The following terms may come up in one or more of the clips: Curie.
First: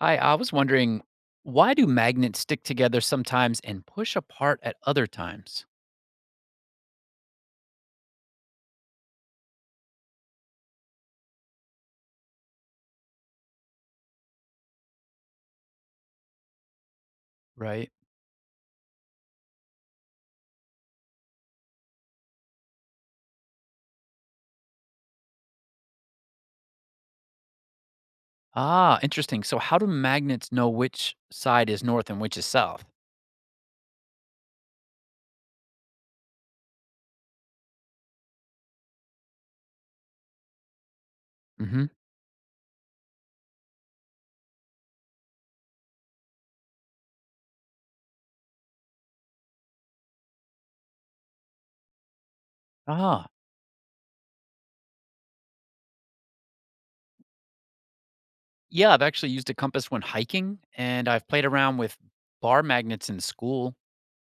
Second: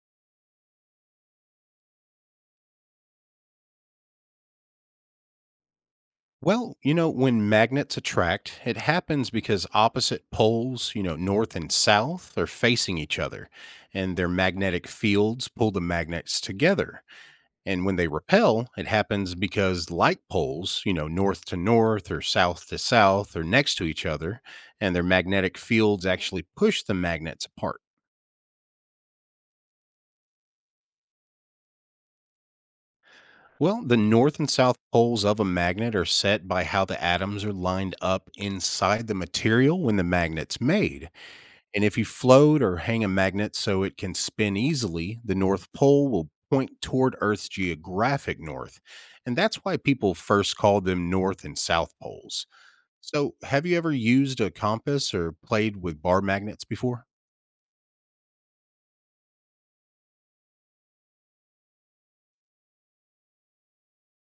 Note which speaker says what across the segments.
Speaker 1: Hi, I was wondering, why do magnets stick together sometimes and push apart at other times?
Speaker 2: Well, you know, when magnets attract, it happens because opposite poles, you know, north and south, are facing each other, and their magnetic fields pull the magnets together. And
Speaker 1: Right.
Speaker 2: when they repel, it happens because like poles, you know, north to north or south to south are next to each other, and their magnetic fields actually push the magnets apart.
Speaker 1: Ah, interesting. So how do magnets know which side is north and which is south?
Speaker 2: Well, the north and south poles of a magnet are set by how the atoms are lined up inside the material when the magnet's made.
Speaker 1: Hmm.
Speaker 2: And if you float or hang a magnet so it can spin easily, the North Pole will point toward Earth's geographic north. And that's why people first called them North and South Poles.
Speaker 1: Ah,
Speaker 2: So, have you ever used a compass or played with bar magnets before?
Speaker 1: yeah, I've actually used a compass when hiking and I've played around with bar magnets in school.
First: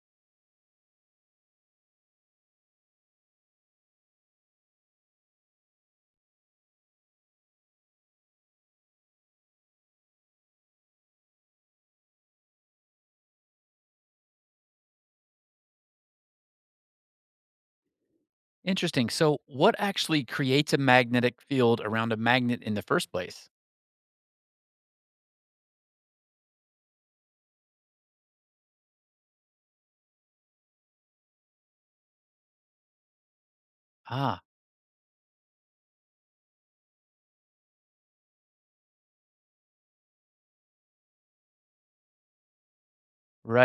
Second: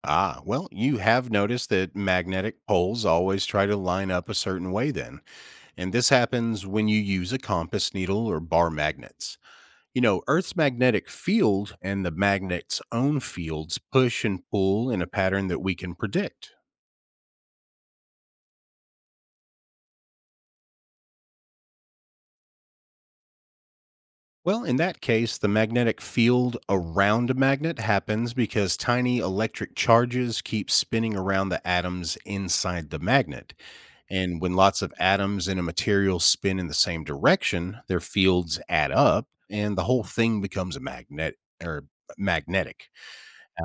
Speaker 2: Ah, well, you have noticed that magnetic poles always try to line up a certain way, then. And this happens when you use a compass needle or bar magnets. You know, Earth's magnetic field and the magnet's own fields push and pull in a pattern that we can predict.
Speaker 1: Interesting. So what actually creates a magnetic field around a magnet in the first place?
Speaker 2: Well, in that case, the magnetic field around a magnet happens because tiny electric charges keep spinning around the atoms inside the magnet. And
Speaker 1: Ah,
Speaker 2: when lots of atoms in a material spin in the same direction, their fields add up and the whole thing becomes a magnet or magnetic.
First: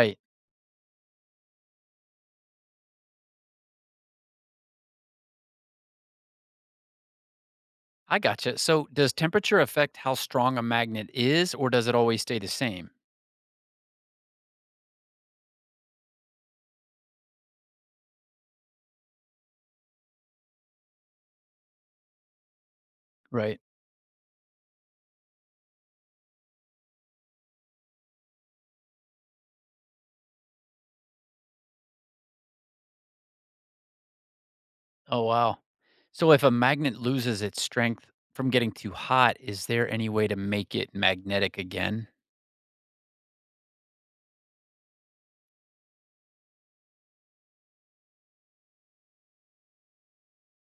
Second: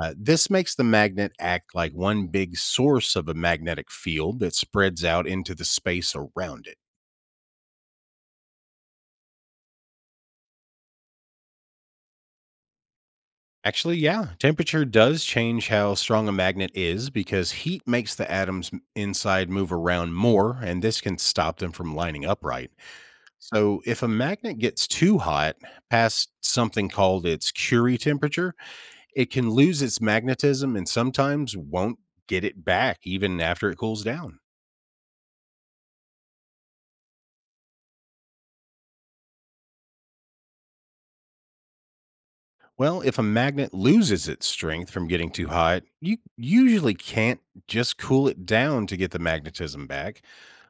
Speaker 2: This makes the magnet act like one big source of a magnetic field that spreads out into the space around it.
Speaker 1: I gotcha. So does temperature affect how strong a magnet is or does it always stay the same?
Speaker 2: Actually, yeah, temperature does change how strong a magnet is because heat makes the atoms inside move around more, and this can stop them from lining up right.
Speaker 1: Right.
Speaker 2: So, if a magnet gets too hot past something called its Curie temperature, it can lose its magnetism and sometimes won't get it back even after it cools down.
Speaker 1: Oh, wow. So if a magnet loses its strength from getting too hot, is there any way to make it magnetic again?
Speaker 2: Well, if a magnet loses its strength from getting too hot, you usually can't just cool it down to get the magnetism back.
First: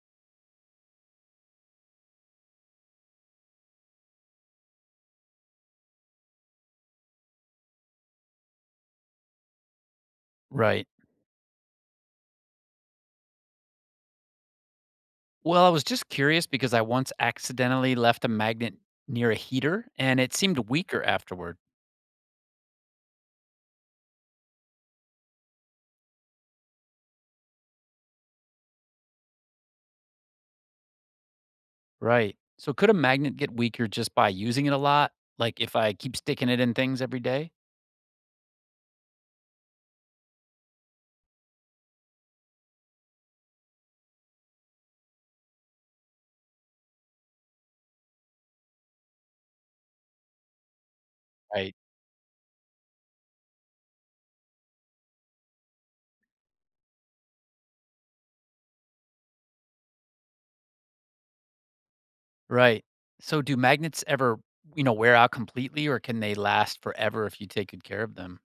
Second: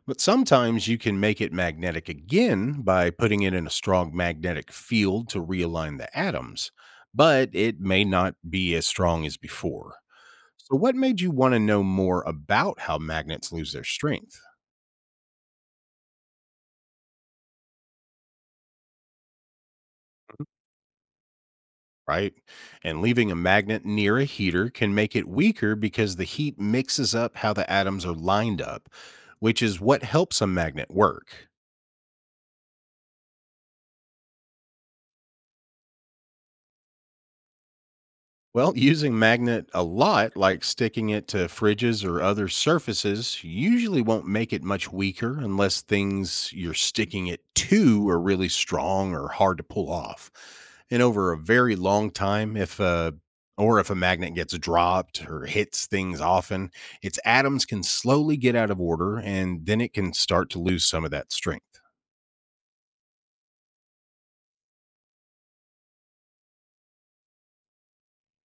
Speaker 2: But sometimes you can make it magnetic again by putting it in a strong magnetic field to realign the atoms, but it may not be as strong as before. So,
Speaker 1: Right.
Speaker 2: what made you want to know more about how magnets lose their strength?
Speaker 1: Well, I was just curious because I once accidentally left a magnet near a heater and it seemed weaker afterward.
Speaker 2: Right? And leaving a magnet near a heater can make it weaker because the heat mixes up how the atoms are lined up, which is what helps a magnet work.
Speaker 1: Right. So could a magnet get weaker just by using it a lot? Like if I keep sticking it in things every day?
Speaker 2: Well, using magnet a lot, like sticking it to fridges or other surfaces, usually won't make it much weaker unless things you're sticking it to are really strong or hard to pull off. And over a
Speaker 1: Right.
Speaker 2: very long time, if a or if a magnet gets dropped or hits things often, its atoms can slowly get out of order and then it can start to lose some of that strength.
Speaker 1: Right. So do magnets ever, wear out completely, or can they last forever if you take good care of them?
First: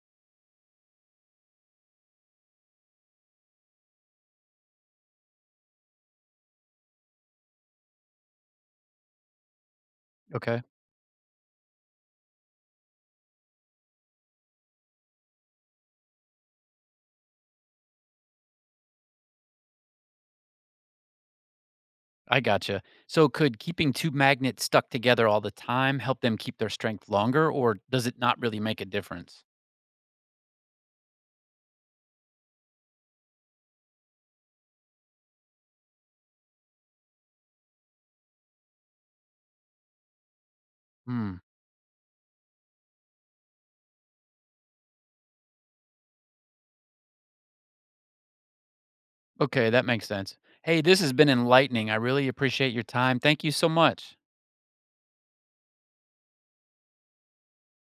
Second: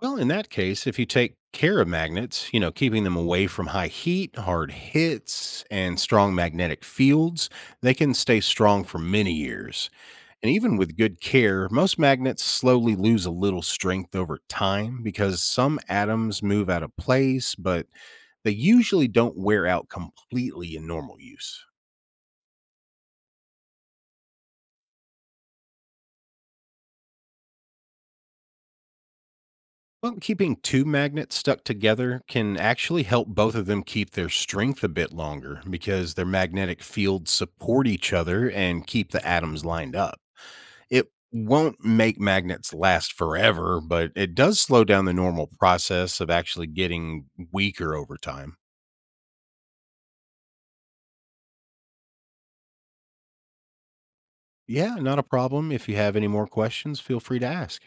Speaker 2: Well, in that case, if you take care of magnets, you know, keeping them away from high heat, hard hits, and strong magnetic fields, they can stay strong for many years. And
Speaker 1: Okay.
Speaker 2: even with good care, most magnets slowly lose a little strength over time because some atoms move out of place, but they usually don't wear out completely in normal use.
Speaker 1: I gotcha. So, could keeping two magnets stuck together all the time help them keep their strength longer, or does it not really make a difference?
Speaker 2: Well, keeping two magnets stuck together can actually help both of them keep their strength a bit longer because their magnetic fields support each other and keep the atoms lined up. It
Speaker 1: Hmm.
Speaker 2: won't make magnets last forever, but it does slow down the normal process of actually getting weaker over time.
Speaker 1: Okay, that makes sense. Hey, this has been enlightening. I really appreciate your time. Thank you so much.
Speaker 2: Yeah, not a problem. If you have any more questions, feel free to ask.